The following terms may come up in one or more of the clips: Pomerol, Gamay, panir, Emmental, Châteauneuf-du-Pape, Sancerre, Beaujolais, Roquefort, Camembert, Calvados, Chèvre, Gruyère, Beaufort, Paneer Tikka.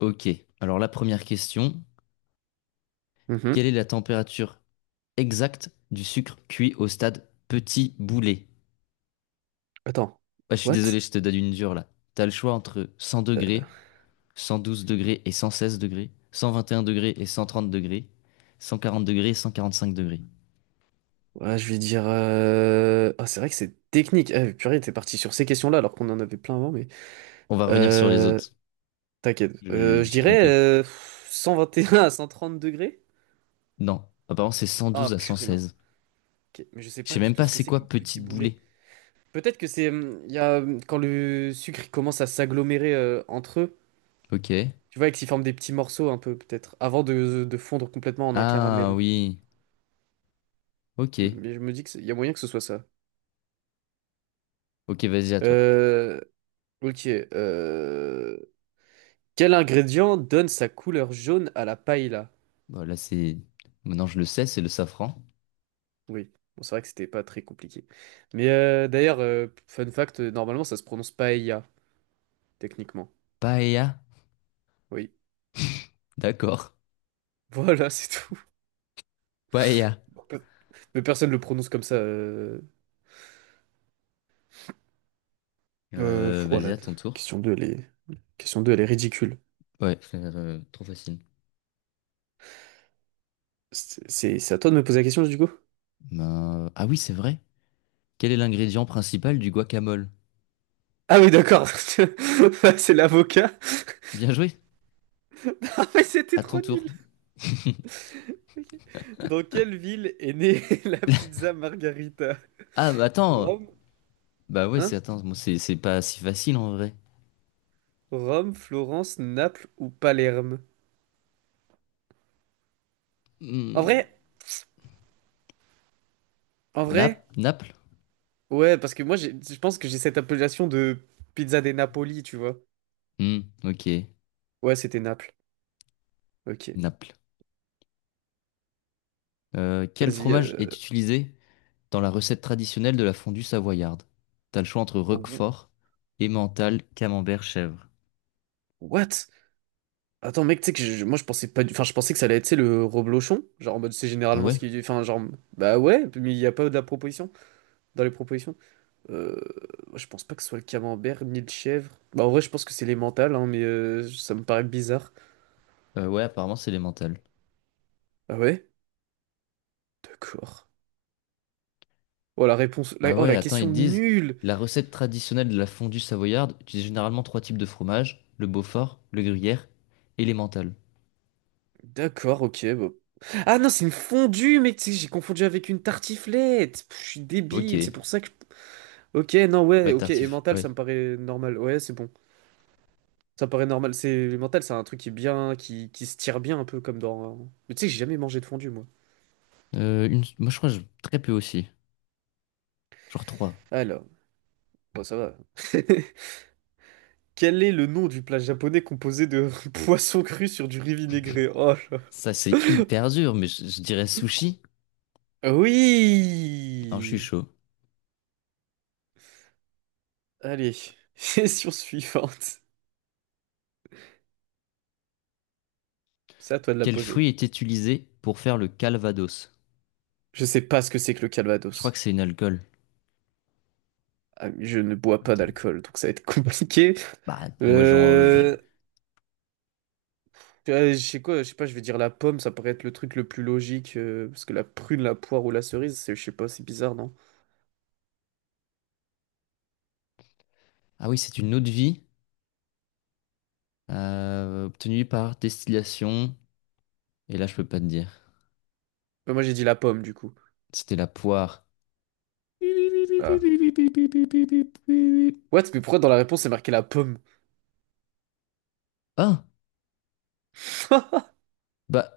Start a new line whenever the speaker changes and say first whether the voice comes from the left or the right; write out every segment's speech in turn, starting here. left: Ok, alors la première question,
right: Mhm.
left: quelle est la température exacte du sucre cuit au stade petit boulet?
right: Attends.
left: Ah je suis désolé,
right: What?
left: je te donne une dure là. T'as le choix entre 100 degrés, 112 degrés et 116 degrés, 121 degrés et 130 degrés, 140 degrés et 145 degrés.
right: Ouais, je vais dire, ah, c'est vrai que c'est technique. Ah, purée, t'es parti sur ces questions-là alors qu'on en avait plein avant, mais.
left: On va revenir sur les
right: Euh,
left: autres.
right: T'inquiète.
left: Je me
right: Je
left: suis
right: dirais
left: trompé.
right: 121 à 130 degrés.
left: Non, apparemment c'est
right: Ah,
left: 112 à
right: purée, non.
left: 116.
right: Ok. Mais je sais
left: Je sais
right: pas du
left: même
right: tout
left: pas
right: ce que
left: c'est
right: c'est que
left: quoi
right: petit
left: petite
right: boulet.
left: boulet.
right: Peut-être que c'est, il y a, quand le sucre il commence à s'agglomérer entre eux,
left: Ok.
right: tu vois, et qu'ils forment des petits morceaux un peu, peut-être, avant de fondre complètement en un
left: Ah
right: caramel.
left: oui. Ok.
right: Mais je me dis qu'il y a moyen que ce soit ça.
left: Ok, vas-y à toi.
right: Euh. Ok, Quel ingrédient donne sa couleur jaune à la paella?
left: Voilà, c'est... Maintenant je le sais, c'est le safran.
right: Oui, bon, c'est vrai que c'était pas très compliqué. Mais d'ailleurs, fun fact, normalement ça se prononce paella, techniquement.
left: Paella?
right: Oui,
left: D'accord.
right: voilà, c'est tout.
left: Paella.
right: Mais personne le prononce comme ça.
left: Vas-y,
right: Voilà,
left: à ton tour.
right: question 2 elle est... question 2 elle est ridicule.
left: Ouais. Je Trop facile.
right: C'est à toi de me poser la question, du coup?
left: Ben, ah oui, c'est vrai. Quel est l'ingrédient principal du guacamole?
right: Ah oui, d'accord. C'est l'avocat.
left: Bien joué.
right: Ah, mais c'était
left: À ton
right: trop
left: tour.
right: nul. Ok. Dans quelle ville est née la pizza Margarita?
left: Ah, bah attends.
right: Rome?
left: Bah ouais, c'est
right: Hein?
left: attends, moi, c'est pas si facile en vrai.
right: Rome, Florence, Naples ou Palerme? En vrai,
left: Hmm,
right: en vrai,
left: Naples?
right: ouais, parce que moi, je pense que j'ai cette appellation de pizza des Napoli, tu vois.
left: Hmm, ok.
right: Ouais, c'était Naples. Ok.
left: Naples. Quel
right: Vas-y.
left: fromage est utilisé dans la recette traditionnelle de la fondue savoyarde? T'as le choix entre
right: Oh,
left: Roquefort, Emmental, Camembert, Chèvre.
right: what? Attends, mec, tu sais que moi, je pensais pas du... Enfin, je pensais que ça allait être, tu sais, le reblochon. Genre, en mode, c'est
left: Ah
right: généralement ce
left: ouais?
right: qui... Enfin, genre... Bah ouais, mais il n'y a pas de la proposition. Dans les propositions. Euh, je pense pas que ce soit le camembert, ni le chèvre. Bah, en vrai, je pense que c'est les mentales, hein, mais ça me paraît bizarre.
left: Ouais, apparemment c'est l'Emmental.
right: Ah ouais? D'accord. Oh, la réponse.
left: Ah
right: Oh,
left: ouais,
right: la
left: attends,
right: question
left: ils disent
right: nulle!
left: la recette traditionnelle de la fondue savoyarde utilise généralement trois types de fromage, le Beaufort, le gruyère et l'emmental.
right: D'accord, ok, bah. Ah non, c'est une fondue, mec! Tu sais, j'ai confondu avec une tartiflette! Je suis
left: Ok,
right: débile, c'est pour ça que. Ok, non, ouais,
left: ouais,
right: ok. Et
left: tartif,
right: mental, ça me
left: ouais.
right: paraît normal. Ouais, c'est bon. Ça me paraît normal. Le mental, c'est un truc qui est bien, qui se tire bien un peu comme dans. Mais tu sais que j'ai jamais mangé de fondue, moi.
left: Une... Moi, je crois que très peu aussi, genre trois.
right: Alors, bon, ça va. Quel est le nom du plat japonais composé de poisson cru sur du riz vinaigré? Oh là.
left: Ça, c'est hyper dur, mais je dirais sushi. Non, je suis
right: Oui!
left: chaud.
right: Allez, question suivante. C'est à toi de la
left: Quel fruit
right: poser.
left: est utilisé pour faire le calvados?
right: Je sais pas ce que c'est que le
left: Je crois que
right: Calvados.
left: c'est une alcool.
right: Ah, je ne bois pas
left: Attends.
right: d'alcool, donc ça va être compliqué.
left: Bah, moi, j'en.
right: Euh... je sais quoi, je sais pas, je vais dire la pomme, ça paraît être le truc le plus logique, parce que la prune, la poire ou la cerise, je sais pas, c'est bizarre, non?
left: Ah oui, c'est une eau de vie obtenue par distillation. Et là, je peux pas te dire.
right: Mais moi j'ai dit la pomme, du coup.
left: C'était la poire. Bip, bip, bip, bip,
right: Ah.
left: bip, bip, bip, bip, bip, bip, bip,
right: What? Mais pourquoi dans la réponse c'est marqué la pomme?
left: ah, bah,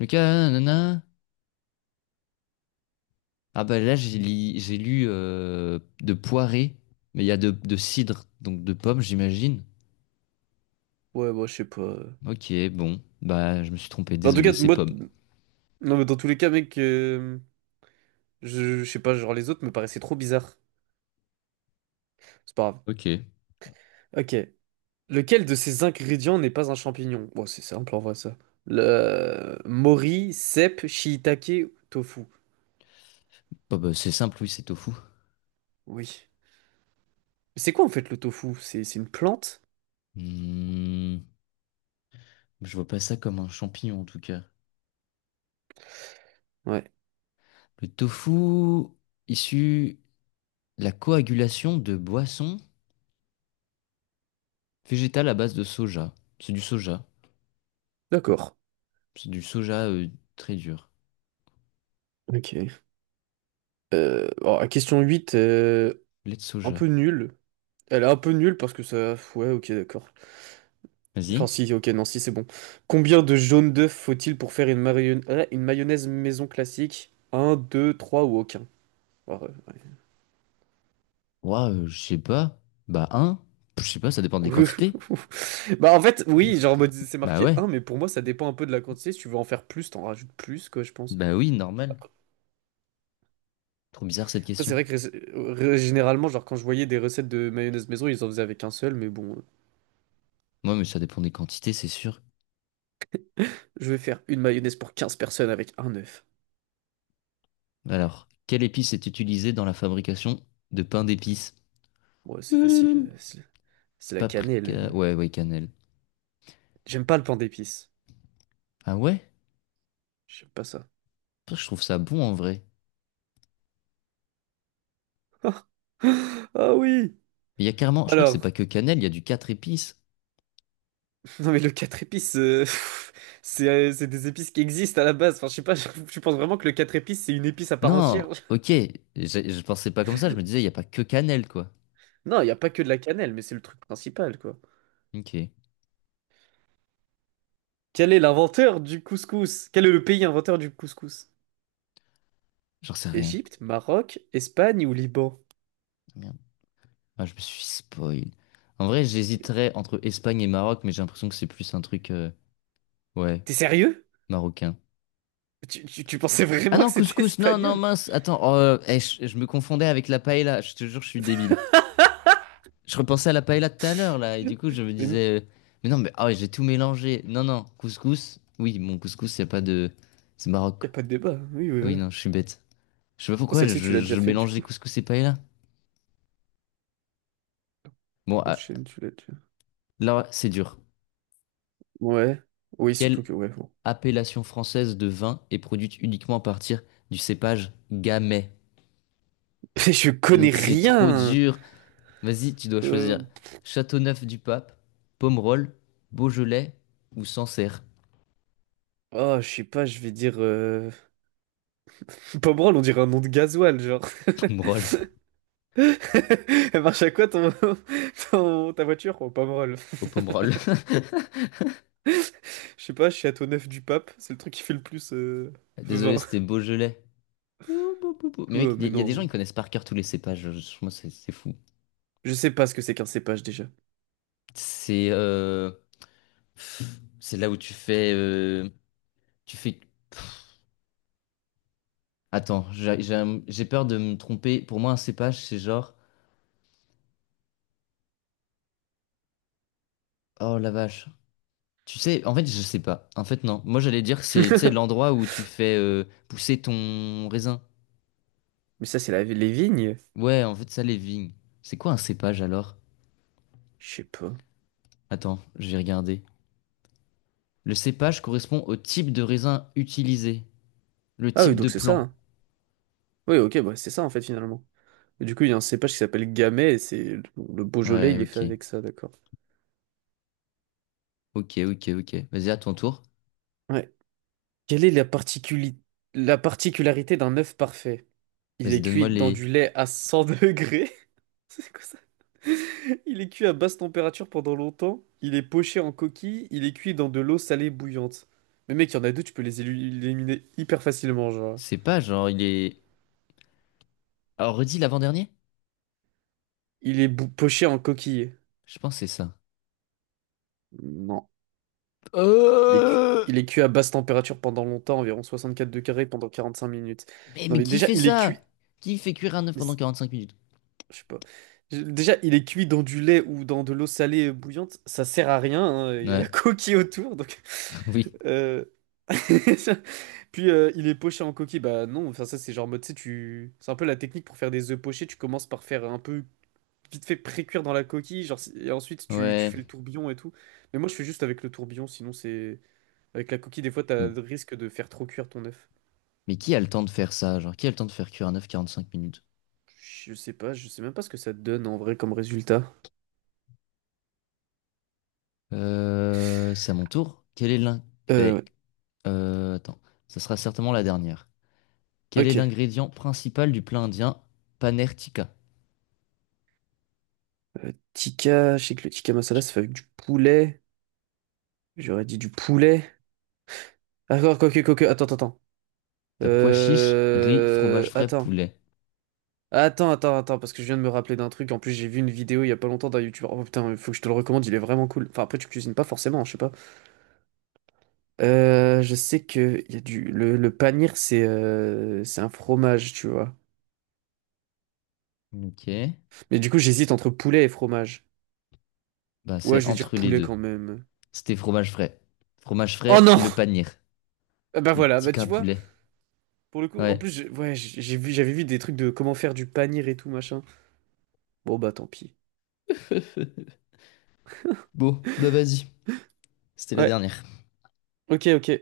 left: Lucas, nanana. Ah, bah là, j'ai lu de poirée, mais il y a de cidre, donc de pommes, j'imagine.
right: Ouais, moi je sais pas.
left: Ok, bon, bah, je me suis trompé,
right: Mais en tout
left: désolé,
right: cas,
left: c'est pomme.
right: non mais dans tous les cas, mec, je sais pas, genre les autres me paraissaient trop bizarres. C'est pas grave.
left: Ok.
right: Ok. Lequel de ces ingrédients n'est pas un champignon? Bon, c'est simple en vrai ça. Le mori, cèpe, shiitake, tofu.
left: Bah, c'est simple, oui, c'est tofu.
right: Oui. Mais c'est quoi en fait le tofu? C'est une plante?
left: Hmm, je vois pas ça comme un champignon, en tout cas.
right: Ouais.
left: Le tofu, issu de la coagulation de boissons végétales à base de soja. C'est du soja.
right: D'accord.
left: C'est du soja très dur.
right: Ok. Alors, la question 8,
left: Lait de
right: un peu
left: soja.
right: nulle. Elle est un peu nulle parce que ça... Ouais, ok, d'accord. Enfin
left: Vas-y.
right: si, ok, non, si, c'est bon. Combien de jaunes d'œufs faut-il pour faire une mayonnaise maison classique? Un, 2, 3 ou aucun? Alors,
left: Waouh, je sais pas. Bah, un. Je sais pas, ça dépend des
right: oui,
left: quantités.
right: bah en fait, oui, genre en mode, c'est
left: Bah
right: marqué
left: ouais.
right: un, mais pour moi ça dépend un peu de la quantité. Si tu veux en faire plus, t'en rajoutes plus, quoi, je pense.
left: Bah oui, normal. Trop bizarre cette
right: Après c'est
left: question.
right: vrai que généralement, genre, quand je voyais des recettes de mayonnaise maison, ils en faisaient avec un seul, mais bon,
left: Moi, mais ça dépend des quantités, c'est sûr.
right: je vais faire une mayonnaise pour 15 personnes avec un œuf.
left: Alors, quelle épice est utilisée dans la fabrication de pain d'épices?
right: Ouais, c'est facile, c'est la cannelle
left: Paprika.
right: euh.
left: Ouais, ouais, cannelle.
right: J'aime pas le pain d'épices.
left: Ah ouais?
right: J'aime pas ça.
left: Putain, je trouve ça bon en vrai.
right: Ah oui.
left: Il y a carrément, je crois que
right: Alors
left: c'est pas que cannelle, il y a du quatre épices.
right: non, mais le 4 épices, c'est des épices qui existent à la base, enfin je sais pas, je pense vraiment que le 4 épices c'est une épice à part
left: Non,
right: entière.
left: ok. Je pensais pas comme ça, je me disais, il y a pas que cannelle, quoi.
right: Non, il n'y a pas que de la cannelle, mais c'est le truc principal, quoi.
left: Ok.
right: Quel est l'inventeur du couscous? Quel est le pays inventeur du couscous?
left: J'en sais rien.
right: Égypte, Maroc, Espagne ou Liban?
left: Merde. Ah, je me suis spoil. En vrai, j'hésiterais entre Espagne et Maroc, mais j'ai l'impression que c'est plus un truc, ouais,
right: T'es sérieux?
left: marocain.
right: Tu pensais
left: Ah
right: vraiment
left: non,
right: que c'était
left: couscous, non, non,
right: espagnol?
left: mince, attends, oh, je me confondais avec la paella, je te jure, je suis débile. Je repensais à la paella de tout à l'heure, là, et du coup, je me
right: Mais il
left: disais, mais non, mais ah ouais, j'ai tout mélangé. Non, non, couscous, oui, mon couscous, y a pas de... C'est Maroc.
right: a pas de débat, hein. Oui, oui,
left: Oui,
right: voilà.
left: non, je suis bête. Je sais pas
right: Bon,
left: pourquoi,
right: celle-ci, tu l'as déjà
left: je
right: faite, du
left: mélangeais
right: coup.
left: couscous et paella. Bon, ah,
right: Prochaine, tu l'as déjà.
left: là, c'est dur.
right: Ouais. Oui, surtout
left: Quel
right: que, ouais, bon.
left: appellation française de vin et produite uniquement à partir du cépage Gamay.
right: Je connais
left: Donc, c'est trop
right: rien!
left: dur. Vas-y, tu dois
right: Euh...
left: choisir Châteauneuf-du-Pape, Pomerol, Beaujolais ou Sancerre.
right: Oh, je sais pas, je vais dire... Pomerol, on dirait un nom de gasoil, genre.
left: Pomerol.
right: Elle marche à quoi ton, ta voiture? Oh, pas mal.
left: Au Pomerol.
right: Je sais pas, je suis à ton 9 du pape. C'est le truc qui fait le plus
left: Désolé,
right: vin.
left: c'était Beaujolais. Ouh, bou, bou, bou. Mais mec,
right: Quoi, mais
left: il y a des gens qui
right: non.
left: connaissent par cœur tous les cépages. Moi, c'est fou.
right: Je sais pas ce que c'est qu'un cépage déjà.
left: C'est euh, c'est là où tu fais tu fais. Attends, j'ai peur de me tromper. Pour moi, un cépage, c'est genre oh la vache. Tu sais, en fait, je sais pas. En fait, non. Moi, j'allais dire que c'est, tu sais, l'endroit où tu fais pousser ton raisin.
right: Mais ça, c'est les vignes?
left: Ouais, en fait, ça, les vignes. C'est quoi un cépage alors?
right: Je sais pas.
left: Attends, je vais regarder. Le cépage correspond au type de raisin utilisé, le
right: Ah oui,
left: type de
right: donc c'est ça,
left: plant.
right: hein. Oui, ok, bah c'est ça en fait finalement. Et du coup, il y a un cépage qui s'appelle Gamay et c'est le Beaujolais,
left: Ouais,
right: il est fait
left: ok.
right: avec ça, d'accord.
left: Ok, ok, ok. Vas-y, à ton tour.
right: Ouais. Quelle est la particularité d'un œuf parfait? Il
left: Vas-y,
right: est cuit
left: donne-moi
right: dans
left: les
right: du lait à 100 degrés. C'est quoi? Il est cuit à basse température pendant longtemps, il est poché en coquille, il est cuit dans de l'eau salée bouillante. Mais mec, il y en a deux, tu peux les éliminer hyper facilement, genre.
left: cépages. Genre, il est. Alors, redis l'avant-dernier?
right: Il est poché en coquille.
left: Je pense que c'est ça.
right: Non. Il est cuit.
left: Euh...
right: Il est cuit à basse température pendant longtemps, environ 64 degrés pendant 45 minutes.
left: Mais,
right: Non mais
left: qui
right: déjà,
left: fait
right: il est
left: ça?
right: cuit.
left: Qui fait cuire un œuf
right: Mais
left: pendant 45 minutes?
right: je sais pas. Déjà, il est cuit dans du lait ou dans de l'eau salée bouillante, ça sert à rien, hein. Il y a la
left: Ouais,
right: coquille autour, donc.
left: oui.
right: Euh, Puis il est poché en coquille. Bah non, enfin ça c'est genre mode, tu sais, tu... C'est un peu la technique pour faire des œufs pochés. Tu commences par faire un peu vite fait pré-cuire dans la coquille, genre, et ensuite tu
left: Ouais,
right: fais le tourbillon et tout. Mais moi je fais juste avec le tourbillon, sinon c'est... Avec la coquille, des fois t'as
left: bon.
right: le risque de faire trop cuire ton œuf.
left: Mais qui a le temps de faire ça? Genre, qui a le temps de faire cuire un œuf 45 minutes?
right: Je sais pas, je sais même pas ce que ça te donne en vrai comme résultat.
left: C'est à mon tour. Quel est l'in...
right: Euh,
left: eh, attends, ça sera certainement la dernière.
right: ouais,
left: Quel est
right: ok.
left: l'ingrédient principal du plat indien Paneer Tikka?
right: Tikka, je sais que le tikka masala ça fait avec du poulet. J'aurais dit du poulet. D'accord, quoi que, quoi. Attends, attends, attends.
left: T'as pois chiche, riz, fromage frais,
right: Attends.
left: poulet.
right: Attends, attends, attends, parce que je viens de me rappeler d'un truc. En plus, j'ai vu une vidéo il y a pas longtemps d'un youtubeur. Oh putain, il faut que je te le recommande, il est vraiment cool. Enfin, après, tu cuisines pas forcément, je sais pas. Je sais que il y a du... le panir, c'est un fromage, tu vois.
left: Ok.
right: Mais du coup, j'hésite entre poulet et fromage.
left: Bah,
right: Ouais,
left: c'est
right: je vais dire
left: entre les
right: poulet
left: deux.
right: quand même.
left: C'était fromage frais. Fromage
right: Oh
left: frais,
right: non!
left: le paneer.
right: Ah, bah
left: Et
right: voilà, bah
left: tikka,
right: tu vois,
left: poulet.
right: pour le coup, en
left: Ouais.
right: plus, ouais, j'ai vu, j'avais vu des trucs de comment faire du panir et tout, machin. Bon, bah tant pis.
left: Bon, bah vas-y. C'était la
right: Ouais,
left: dernière.
right: ok, ok.